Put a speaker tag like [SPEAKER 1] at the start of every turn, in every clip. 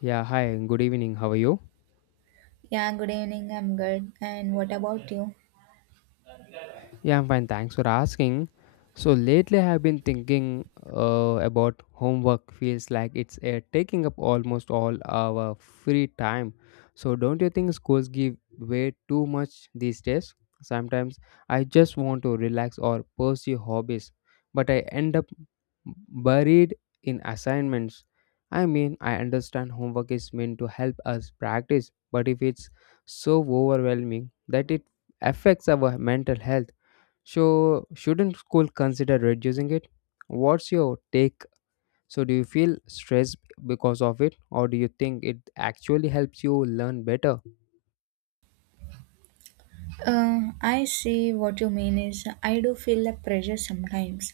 [SPEAKER 1] Yeah, hi, good evening. How are you?
[SPEAKER 2] Yeah, good evening. I'm good. And what about you?
[SPEAKER 1] Yeah, I'm fine. Thanks for asking. So lately, I've been thinking about homework. Feels like it's taking up almost all our free time. So don't you think schools give way too much these days? Sometimes I just want to relax or pursue hobbies, but I end up buried in assignments. I mean, I understand homework is meant to help us practice, but if it's so overwhelming that it affects our mental health, so shouldn't school consider reducing it? What's your take? So, do you feel stressed because of it, or do you think it actually helps you learn better?
[SPEAKER 2] I see what you mean is I do feel the pressure sometimes,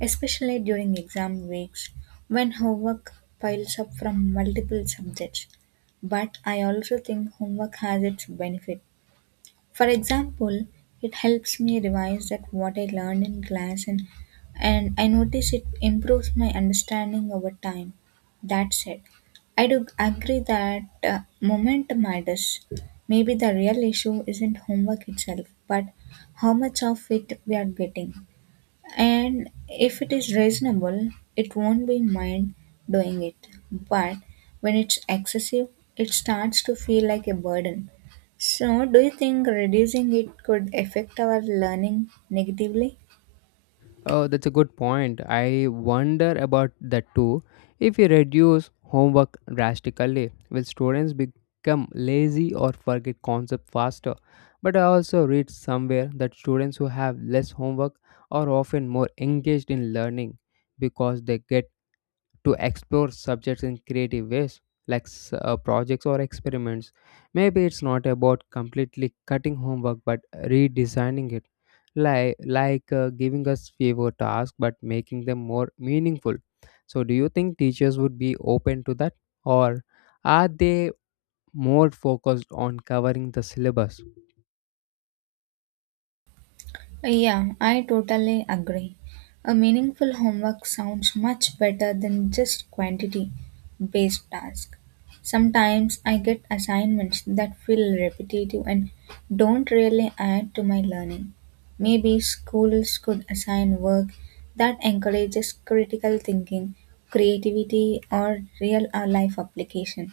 [SPEAKER 2] especially during exam weeks when homework piles up from multiple subjects. But I also think homework has its benefit. For example, it helps me revise that what I learned in class and I notice it improves my understanding over time. That said, I do agree that momentum matters. Maybe the real issue isn't homework itself, but how much of it we are getting, and if it is reasonable, it won't be mind doing it. But when it's excessive, it starts to feel like a burden. So, do you think reducing it could affect our learning negatively?
[SPEAKER 1] Oh, that's a good point. I wonder about that too. If we reduce homework drastically, will students become lazy or forget concepts faster? But I also read somewhere that students who have less homework are often more engaged in learning because they get to explore subjects in creative ways, like projects or experiments. Maybe it's not about completely cutting homework but redesigning it, like giving us fewer tasks but making them more meaningful. So, do you think teachers would be open to that, or are they more focused on covering the syllabus?
[SPEAKER 2] Yeah, I totally agree. A meaningful homework sounds much better than just quantity based tasks. Sometimes I get assignments that feel repetitive and don't really add to my learning. Maybe schools could assign work that encourages critical thinking, creativity, or real life application.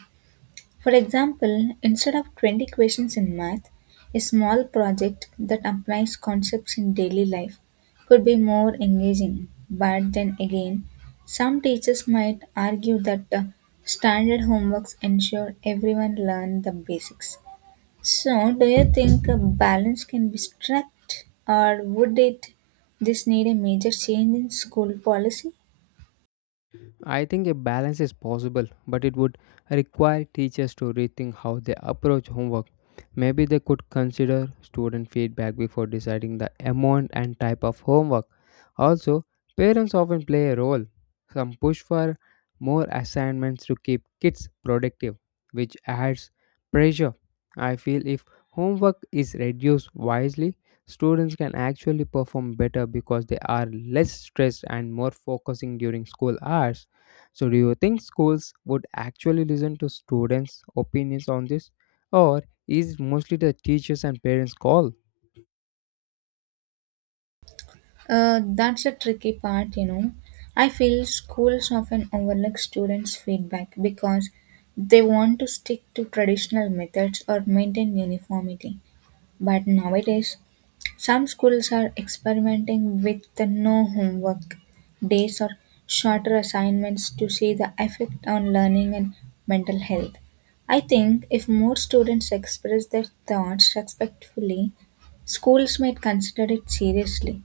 [SPEAKER 2] For example, instead of 20 questions in math, a small project that applies concepts in daily life could be more engaging. But then again, some teachers might argue that standard homeworks ensure everyone learn the basics. So, do you think a balance can be struck, or would it this need a major change in school policy?
[SPEAKER 1] I think a balance is possible, but it would require teachers to rethink how they approach homework. Maybe they could consider student feedback before deciding the amount and type of homework. Also, parents often play a role. Some push for more assignments to keep kids productive, which adds pressure. I feel if homework is reduced wisely, students can actually perform better because they are less stressed and more focusing during school hours. So, do you think schools would actually listen to students' opinions on this, or is mostly the teachers and parents' call?
[SPEAKER 2] That's a tricky part, you know. I feel schools often overlook students' feedback because they want to stick to traditional methods or maintain uniformity. But nowadays, some schools are experimenting with the no homework days or shorter assignments to see the effect on learning and mental health. I think if more students express their thoughts respectfully, schools might consider it seriously.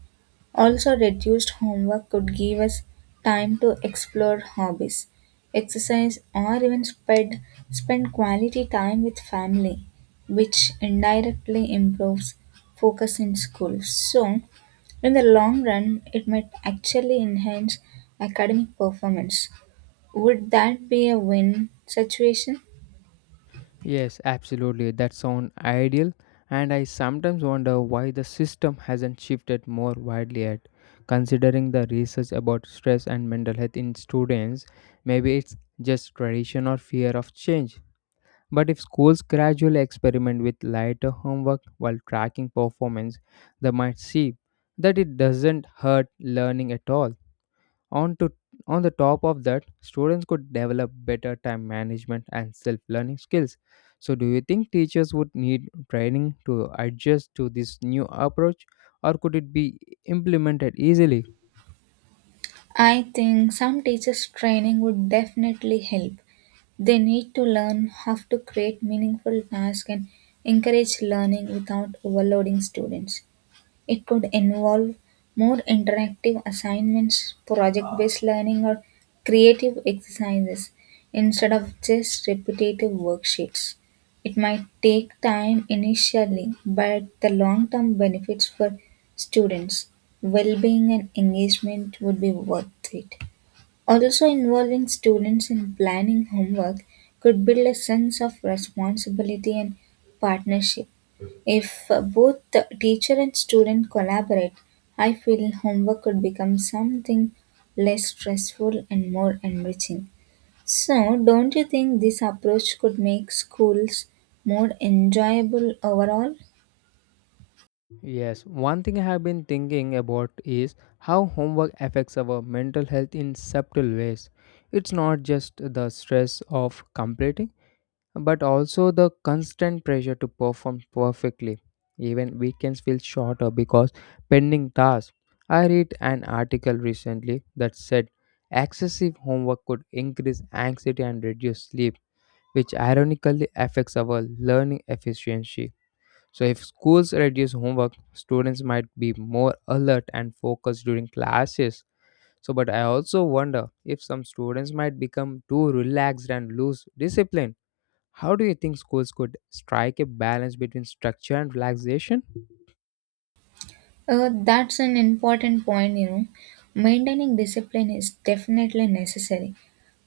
[SPEAKER 2] Also, reduced homework could give us time to explore hobbies, exercise, or even spend quality time with family, which indirectly improves focus in school. So, in the long run, it might actually enhance academic performance. Would that be a win situation?
[SPEAKER 1] Yes, absolutely. That sounds ideal, and I sometimes wonder why the system hasn't shifted more widely yet. Considering the research about stress and mental health in students, maybe it's just tradition or fear of change. But if schools gradually experiment with lighter homework while tracking performance, they might see that it doesn't hurt learning at all. On, to, on the top of that, students could develop better time management and self learning skills. So, do you think teachers would need training to adjust to this new approach, or could it be implemented easily?
[SPEAKER 2] I think some teachers' training would definitely help. They need to learn how to create meaningful tasks and encourage learning without overloading students. It could involve more interactive assignments, project based learning, or creative exercises instead of just repetitive worksheets. It might take time initially, but the long term benefits for students, well being, and engagement would be worth it. Also involving students in planning homework could build a sense of responsibility and partnership. If both the teacher and student collaborate, I feel homework could become something less stressful and more enriching. So, don't you think this approach could make schools more enjoyable overall?
[SPEAKER 1] Yes, one thing I have been thinking about is how homework affects our mental health in subtle ways. It's not just the stress of completing, but also the constant pressure to perform perfectly. Even weekends feel shorter because pending tasks. I read an article recently that said excessive homework could increase anxiety and reduce sleep, which ironically affects our learning efficiency. So, if schools reduce homework, students might be more alert and focused during classes. So, but I also wonder if some students might become too relaxed and lose discipline. How do you think schools could strike a balance between structure and relaxation?
[SPEAKER 2] That's an important point, you know. Maintaining discipline is definitely necessary,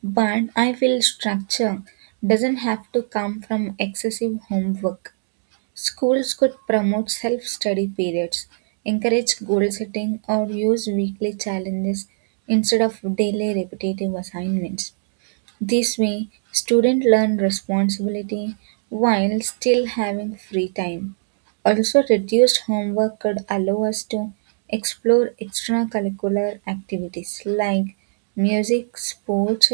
[SPEAKER 2] but I feel structure doesn't have to come from excessive homework. Schools could promote self study periods, encourage goal setting, or use weekly challenges instead of daily repetitive assignments. This way, students learn responsibility while still having free time. Also, reduced homework could allow us to explore extracurricular activities like music, sports,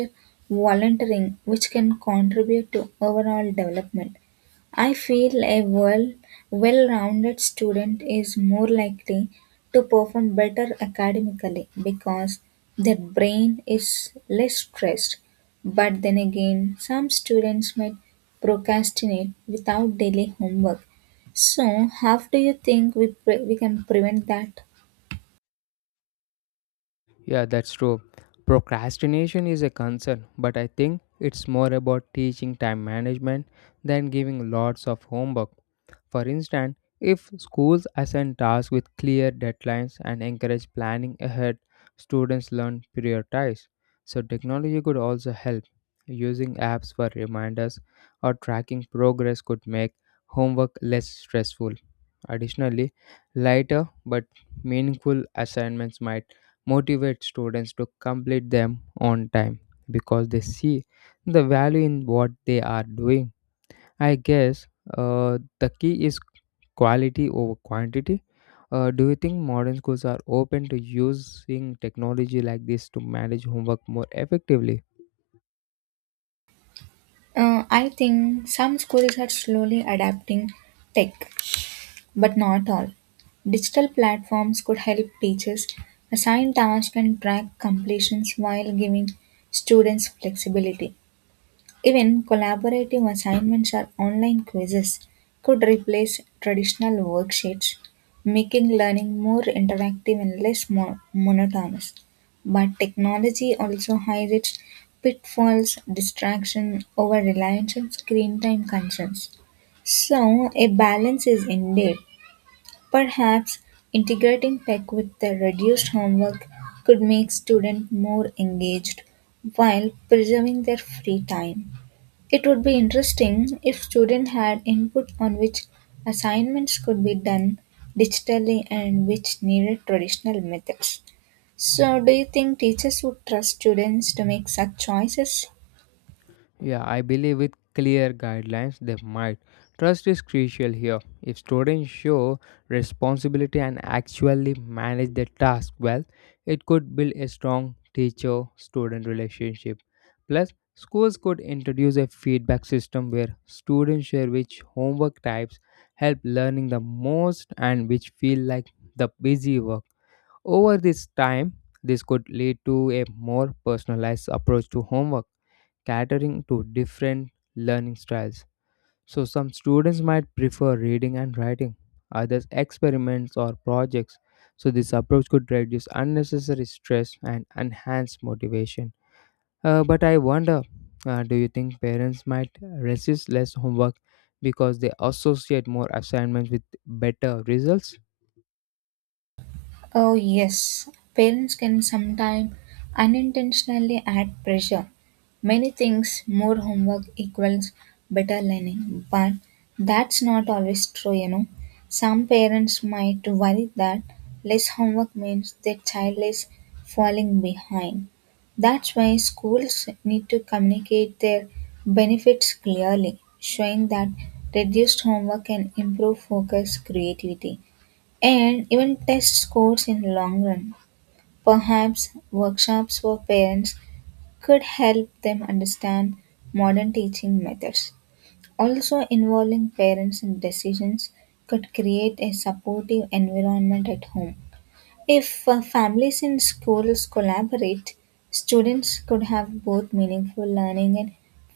[SPEAKER 2] volunteering, which can contribute to overall development. I feel a well rounded student is more likely to perform better academically because their brain is less stressed. But then again, some students might procrastinate without daily homework. So, how do you think we can prevent that?
[SPEAKER 1] Yeah, that's true. Procrastination is a concern, but I think it's more about teaching time management than giving lots of homework. For instance, if schools assign tasks with clear deadlines and encourage planning ahead, students learn prioritize. So, technology could also help. Using apps for reminders or tracking progress could make homework less stressful. Additionally, lighter but meaningful assignments might motivate students to complete them on time because they see the value in what they are doing. I guess the key is quality over quantity. Do you think modern schools are open to using technology like this to manage homework more effectively?
[SPEAKER 2] I think some schools are slowly adapting tech, but not all. Digital platforms could help teachers assign tasks and track completions while giving students flexibility. Even collaborative assignments or online quizzes could replace traditional worksheets, making learning more interactive and less monotonous. But technology also highlights pitfalls, distraction, over reliance, and screen time concerns. So, a balance is indeed. Perhaps integrating tech with the reduced homework could make students more engaged while preserving their free time. It would be interesting if students had input on which assignments could be done digitally and which needed traditional methods. So, do you think teachers would trust students to make such choices?
[SPEAKER 1] Yeah, I believe with clear guidelines they might. Trust is crucial here. If students show responsibility and actually manage their task well, it could build a strong teacher student relationship. Plus, schools could introduce a feedback system where students share which homework types help learning the most and which feel like the busy work. Over this time, this could lead to a more personalized approach to homework catering to different learning styles. So, some students might prefer reading and writing, others, experiments or projects. So, this approach could reduce unnecessary stress and enhance motivation. But I wonder, do you think parents might resist less homework because they associate more assignments with better results?
[SPEAKER 2] Oh, yes. Parents can sometimes unintentionally add pressure. Many things, more homework equals better learning, but that's not always true, you know. Some parents might worry that less homework means their child is falling behind. That's why schools need to communicate their benefits clearly, showing that reduced homework can improve focus, creativity and even test scores in long run. Perhaps workshops for parents could help them understand modern teaching methods. Also involving parents in decisions could create a supportive environment at home. If families and schools collaborate, students could have both meaningful learning and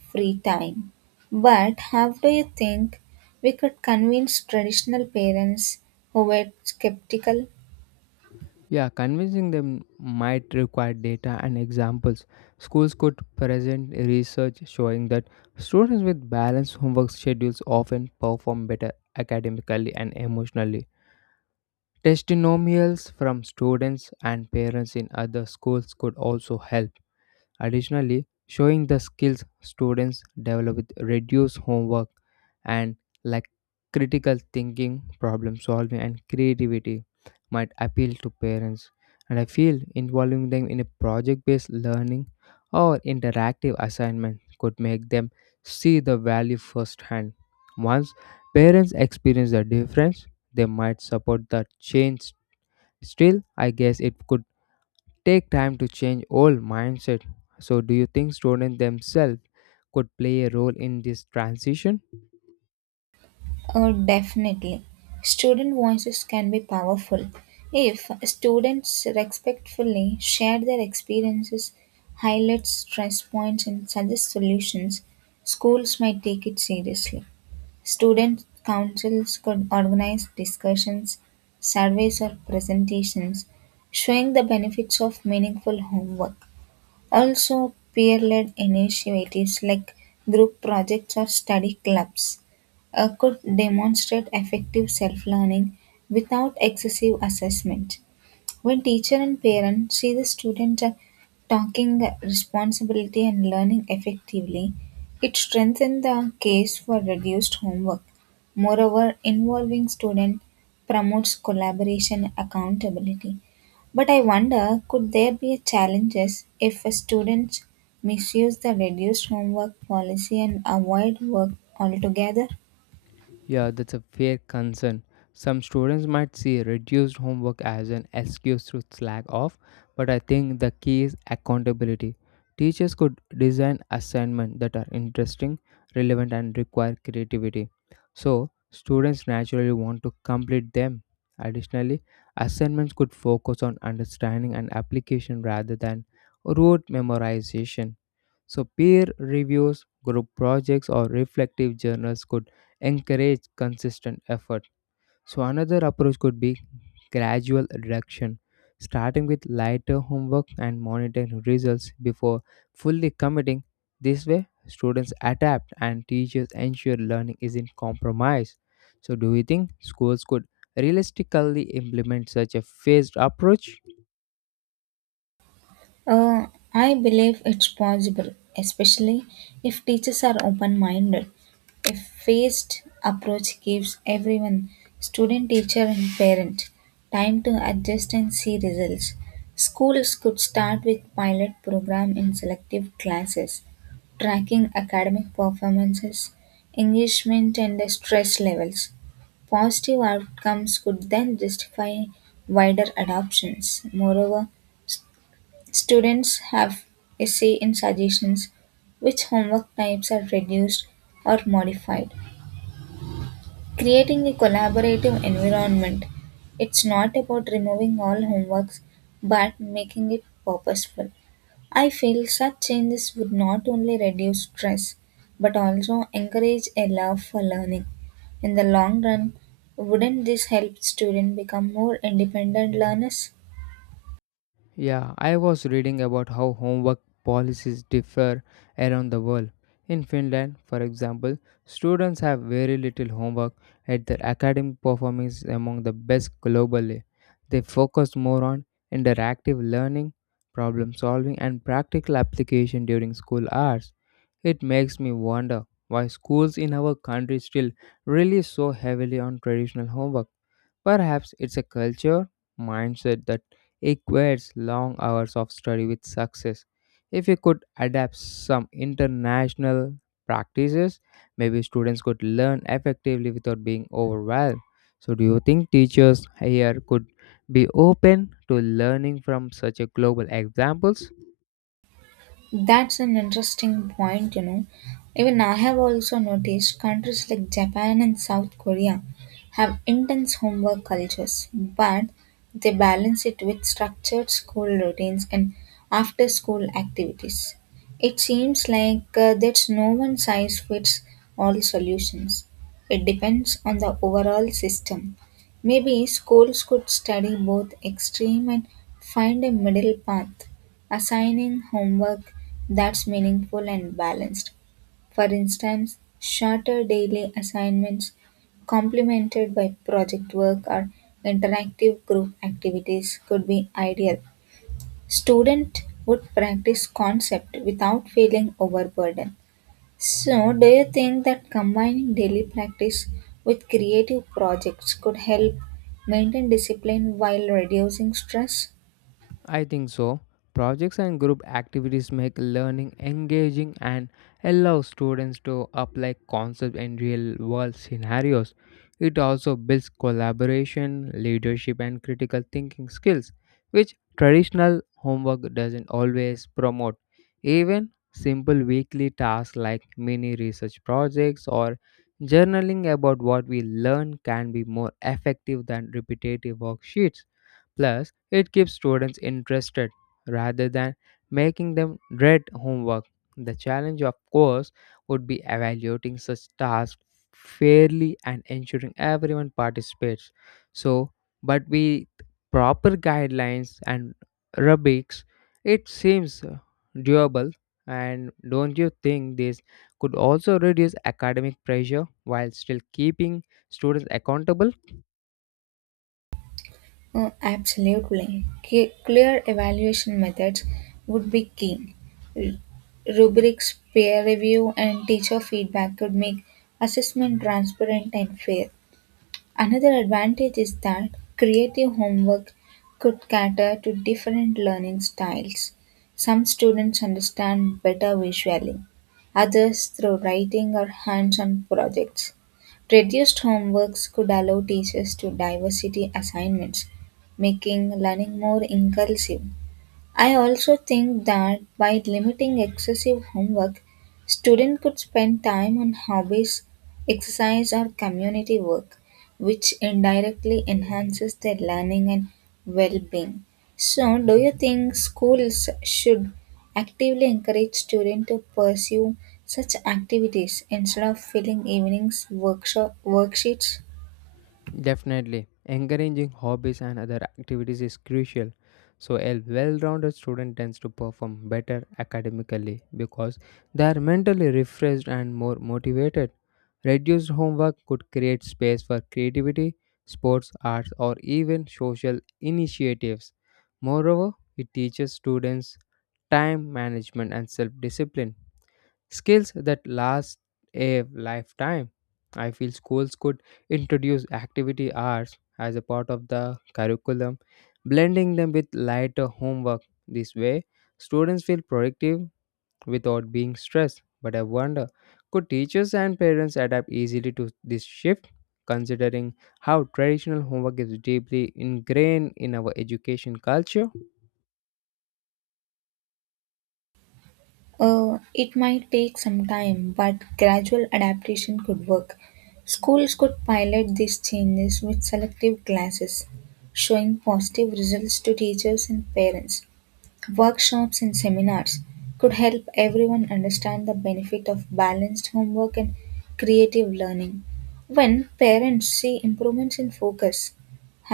[SPEAKER 2] free time. But how do you think we could convince traditional parents who were skeptical?
[SPEAKER 1] Yeah, convincing them might require data and examples. Schools could present research showing that students with balanced homework schedules often perform better academically and emotionally. Testimonials from students and parents in other schools could also help. Additionally, showing the skills students develop with reduced homework and like critical thinking, problem solving, and creativity might appeal to parents. And I feel involving them in a project based learning or interactive assignment could make them see the value firsthand. Once parents experience the difference, they might support the change. Still, I guess it could take time to change old mindset. So do you think students themselves could play a role in this transition?
[SPEAKER 2] Oh, definitely. Student voices can be powerful. If students respectfully share their experiences, highlight stress points, and suggest solutions, schools might take it seriously. Student councils could organize discussions, surveys, or presentations showing the benefits of meaningful homework. Also, peer-led initiatives like group projects or study clubs could demonstrate effective self-learning without excessive assessment. When teacher and parent see the student talking responsibility and learning effectively, it strengthens the case for reduced homework. Moreover, involving student promotes collaboration and accountability. But I wonder, could there be challenges if a students misuse the reduced homework policy and avoid work altogether?
[SPEAKER 1] Yeah, that's a fair concern. Some students might see reduced homework as an excuse to slack off, but I think the key is accountability. Teachers could design assignments that are interesting, relevant, and require creativity. So, students naturally want to complete them. Additionally, assignments could focus on understanding and application rather than rote memorization. So, peer reviews, group projects, or reflective journals could encourage consistent effort. So, another approach could be gradual reduction, starting with lighter homework and monitoring results before fully committing. This way, students adapt and teachers ensure learning isn't compromised. So, do you think schools could realistically implement such a phased approach?
[SPEAKER 2] Uh, I believe it's possible, especially if teachers are open minded. A phased approach gives everyone, student, teacher, and parent, time to adjust and see results. Schools could start with pilot program in selective classes, tracking academic performances, engagement, and stress levels. Positive outcomes could then justify wider adoptions. Moreover, students have a say in suggestions, which homework types are reduced or modified, creating a collaborative environment. It's not about removing all homeworks but making it purposeful. I feel such changes would not only reduce stress but also encourage a love for learning. In the long run, wouldn't this help students become more independent learners?
[SPEAKER 1] Yeah, I was reading about how homework policies differ around the world. In Finland, for example, students have very little homework, and their academic performance is among the best globally. They focus more on interactive learning, problem solving, and practical application during school hours. It makes me wonder why schools in our country still rely so heavily on traditional homework. Perhaps it's a culture mindset that equates long hours of study with success. If we could adapt some international practices, maybe students could learn effectively without being overwhelmed. So, do you think teachers here could be open to learning from such a global examples?
[SPEAKER 2] That's an interesting point, you know. Even I have also noticed countries like Japan and South Korea have intense homework cultures, but they balance it with structured school routines and after school activities. It seems like there's no one size fits all solutions. It depends on the overall system. Maybe schools could study both extreme and find a middle path assigning homework that's meaningful and balanced. For instance, shorter daily assignments complemented by project work or interactive group activities could be ideal. Student would practice concept without feeling overburdened. So, do you think that combining daily practice with creative projects could help maintain discipline while reducing stress?
[SPEAKER 1] I think so. Projects and group activities make learning engaging and allow students to apply concepts in real world scenarios. It also builds collaboration, leadership, and critical thinking skills, which traditional homework doesn't always promote. Even simple weekly tasks like mini research projects or journaling about what we learn can be more effective than repetitive worksheets. Plus, it keeps students interested rather than making them dread homework. The challenge, of course, would be evaluating such tasks fairly and ensuring everyone participates. So, but with proper guidelines and rubrics, it seems doable. And don't you think this could also reduce academic pressure while still keeping students accountable?
[SPEAKER 2] Absolutely. Clear evaluation methods would be key. R- Rubrics, peer review, and teacher feedback could make assessment transparent and fair. Another advantage is that creative homework could cater to different learning styles. Some students understand better visually, others through writing or hands on projects. Reduced homeworks could allow teachers to diversity assignments, making learning more inclusive. I also think that by limiting excessive homework, students could spend time on hobbies, exercise, or community work, which indirectly enhances their learning and well being. So, do you think schools should actively encourage students to pursue such activities instead of filling evenings workshop worksheets?
[SPEAKER 1] Definitely, encouraging hobbies and other activities is crucial. So, a well rounded student tends to perform better academically because they are mentally refreshed and more motivated. Reduced homework could create space for creativity, sports, arts, or even social initiatives. Moreover, it teaches students time management and self discipline skills that last a lifetime. I feel schools could introduce activity hours as a part of the curriculum, blending them with lighter homework. This way, students feel productive without being stressed. But I wonder, could teachers and parents adapt easily to this shift, considering how traditional homework is deeply ingrained in our education culture?
[SPEAKER 2] It might take some time, but gradual adaptation could work. Schools could pilot these changes with selective classes, showing positive results to teachers and parents. Workshops and seminars could help everyone understand the benefit of balanced homework and creative learning. When parents see improvements in focus,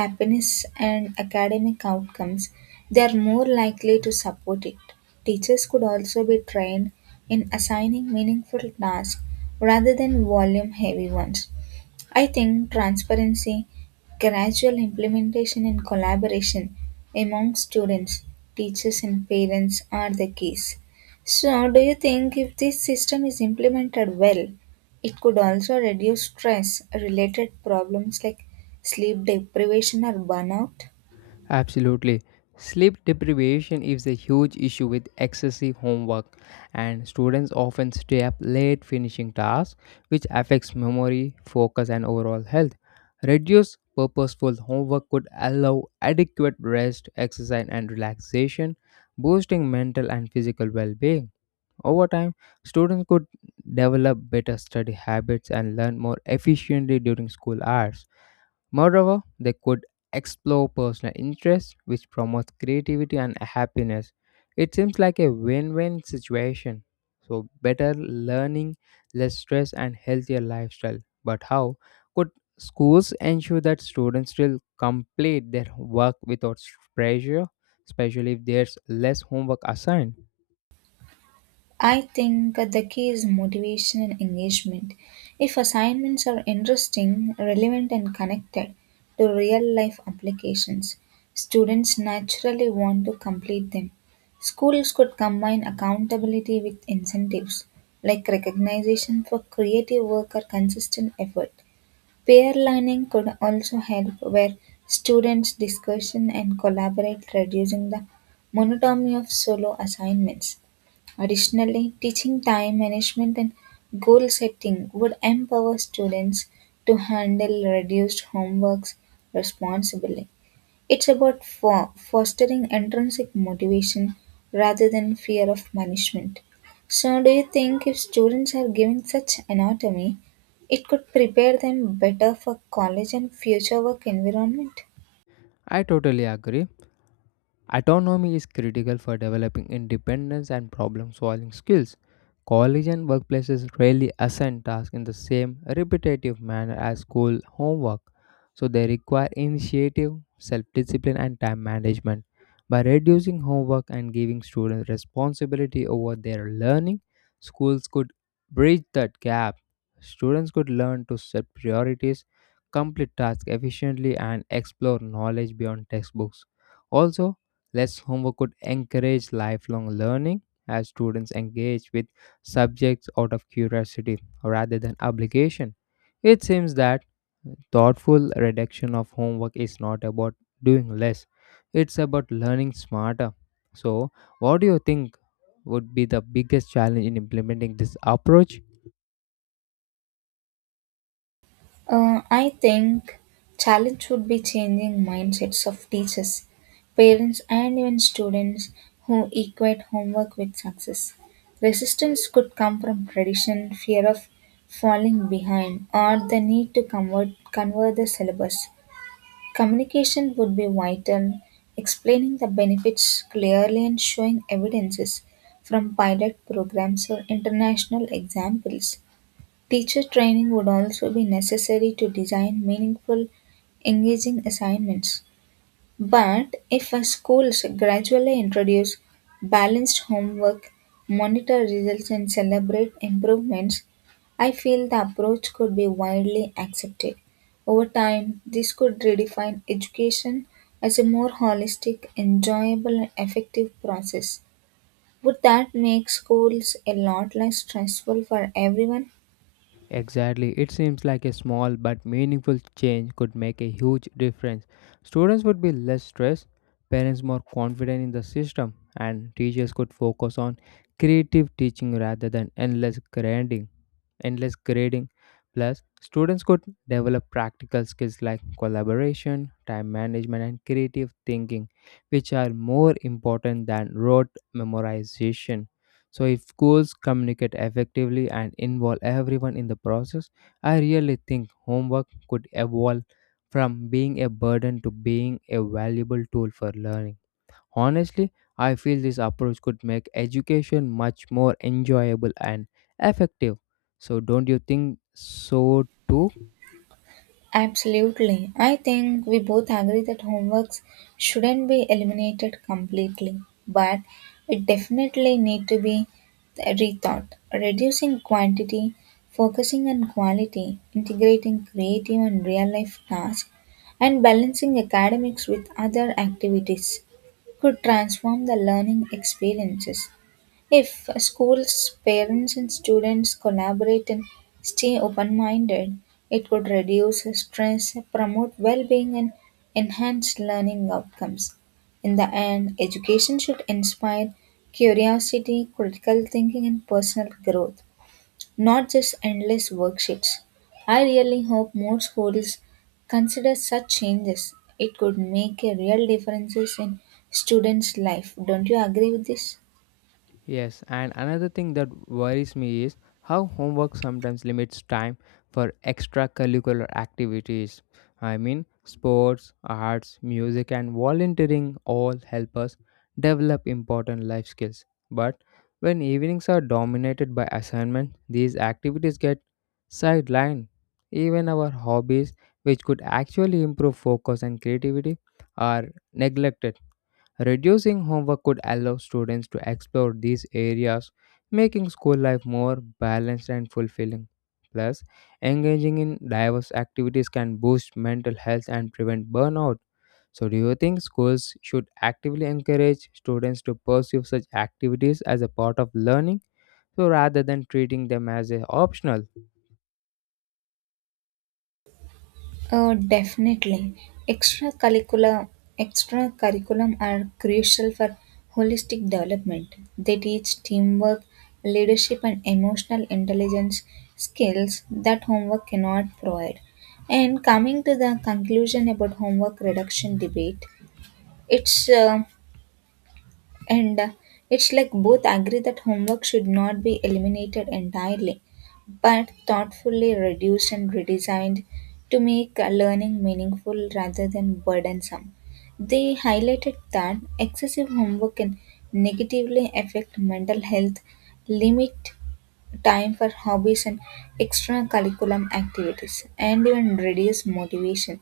[SPEAKER 2] happiness, and academic outcomes, they are more likely to support it. Teachers could also be trained in assigning meaningful tasks rather than volume heavy ones. I think transparency, gradual implementation, and collaboration among students, teachers, and parents are the keys. So, do you think if this system is implemented well, it could also reduce stress related problems like sleep deprivation or burnout?
[SPEAKER 1] Absolutely. Sleep deprivation is a huge issue with excessive homework, and students often stay up late finishing tasks, which affects memory, focus, and overall health. Reduced purposeful homework could allow adequate rest, exercise, and relaxation, boosting mental and physical well being. Over time, students could develop better study habits and learn more efficiently during school hours. Moreover, they could explore personal interests, which promotes creativity and happiness. It seems like a win win situation. So, better learning, less stress, and healthier lifestyle. But how could schools ensure that students will complete their work without pressure, especially if there's less homework assigned?
[SPEAKER 2] I think the key is motivation and engagement. If assignments are interesting, relevant, and connected to real life applications, students naturally want to complete them. Schools could combine accountability with incentives like recognition for creative work or consistent effort. Peer learning could also help where students discussion and collaborate, reducing the monotony of solo assignments. Additionally, teaching time management and goal setting would empower students to handle reduced homeworks responsibly. It's about fostering intrinsic motivation rather than fear of punishment. So, do you think if students are given such anatomy, it could prepare them better for college and future work environment?
[SPEAKER 1] I totally agree. Autonomy is critical for developing independence and problem solving skills. College and workplaces rarely assign tasks in the same repetitive manner as school homework, so they require initiative, self discipline, and time management. By reducing homework and giving students responsibility over their learning, schools could bridge that gap. Students could learn to set priorities, complete tasks efficiently, and explore knowledge beyond textbooks. Also, less homework could encourage lifelong learning as students engage with subjects out of curiosity rather than obligation. It seems that thoughtful reduction of homework is not about doing less, it's about learning smarter. So, what do you think would be the biggest challenge in implementing this approach?
[SPEAKER 2] I think challenge would be changing mindsets of teachers, parents, and even students who equate homework with success. Resistance could come from tradition, fear of falling behind, or the need to convert the syllabus. Communication would be vital, explaining the benefits clearly and showing evidences from pilot programs or international examples. Teacher training would also be necessary to design meaningful, engaging assignments. But if a schools gradually introduce balanced homework, monitor results, and celebrate improvements, I feel the approach could be widely accepted. Over time, this could redefine education as a more holistic, enjoyable, and effective process. Would that make schools a lot less stressful for everyone?
[SPEAKER 1] Exactly, it seems like a small but meaningful change could make a huge difference. Students would be less stressed, parents more confident in the system, and teachers could focus on creative teaching rather than endless grading. Plus, students could develop practical skills like collaboration, time management, and creative thinking, which are more important than rote memorization. So, if schools communicate effectively and involve everyone in the process, I really think homework could evolve from being a burden to being a valuable tool for learning. Honestly, I feel this approach could make education much more enjoyable and effective. So, don't you think so too?
[SPEAKER 2] Absolutely. I think we both agree that homeworks shouldn't be eliminated completely, but it definitely need to be rethought. Reducing quantity, focusing on quality, integrating creative and real life tasks, and balancing academics with other activities could transform the learning experiences. If schools, parents, and students collaborate and stay open minded, it could reduce stress, promote well being, and enhance learning outcomes. In the end, education should inspire curiosity, critical thinking, and personal growth, not just endless worksheets. I really hope more schools consider such changes. It could make a real difference in students' life. Don't you agree with this?
[SPEAKER 1] Yes, and another thing that worries me is how homework sometimes limits time for extracurricular activities. I mean, sports, arts, music, and volunteering all help us develop important life skills. But when evenings are dominated by assignment, these activities get sidelined. Even our hobbies, which could actually improve focus and creativity, are neglected. Reducing homework could allow students to explore these areas, making school life more balanced and fulfilling. Plus, engaging in diverse activities can boost mental health and prevent burnout. So, do you think schools should actively encourage students to pursue such activities as a part of learning, so rather than treating them as a optional?
[SPEAKER 2] Oh, definitely. Extracurricular extracurriculum are crucial for holistic development. They teach teamwork, leadership, and emotional intelligence skills that homework cannot provide. And coming to the conclusion about homework reduction debate, it's uh, and uh, it's like both agree that homework should not be eliminated entirely, but thoughtfully reduced and redesigned to make learning meaningful rather than burdensome. They highlighted that excessive homework can negatively affect mental health, limit time for hobbies and extracurricular activities, and even reduce motivation.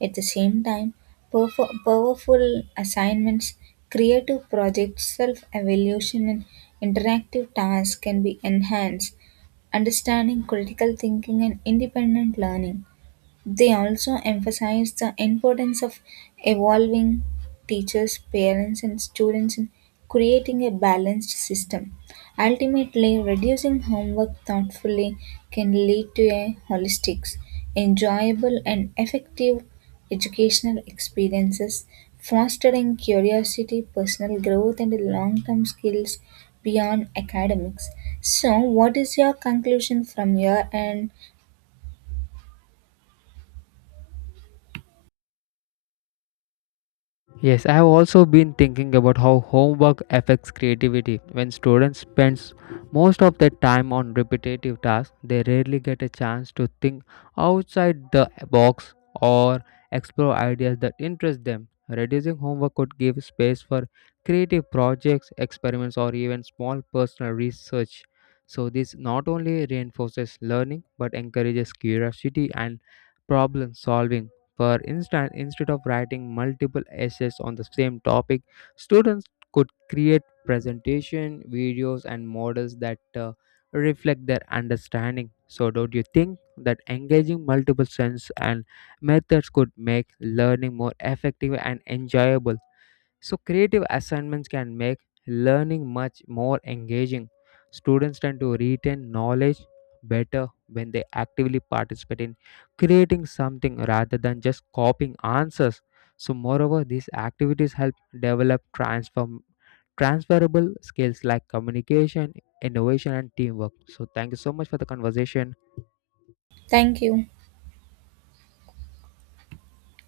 [SPEAKER 2] At the same time, powerful assignments, creative projects, self evaluation, and interactive tasks can be enhanced, understanding critical thinking and independent learning. They also emphasize the importance of evolving teachers, parents, and students in creating a balanced system. Ultimately, reducing homework thoughtfully can lead to a holistic, enjoyable, and effective educational experiences, fostering curiosity, personal growth, and long term skills beyond academics. So, what is your conclusion from your end?
[SPEAKER 1] Yes, I have also been thinking about how homework affects creativity. When students spend most of their time on repetitive tasks, they rarely get a chance to think outside the box or explore ideas that interest them. Reducing homework could give space for creative projects, experiments, or even small personal research. So, this not only reinforces learning but encourages curiosity and problem solving. For instance, instead of writing multiple essays on the same topic, students could create presentation, videos, and models that reflect their understanding. So, don't you think that engaging multiple sense and methods could make learning more effective and enjoyable? So, creative assignments can make learning much more engaging. Students tend to retain knowledge better when they actively participate in creating something rather than just copying answers. So, moreover, these activities help develop transform transferable skills like communication, innovation, and teamwork. So, thank you so much for the conversation.
[SPEAKER 2] Thank you.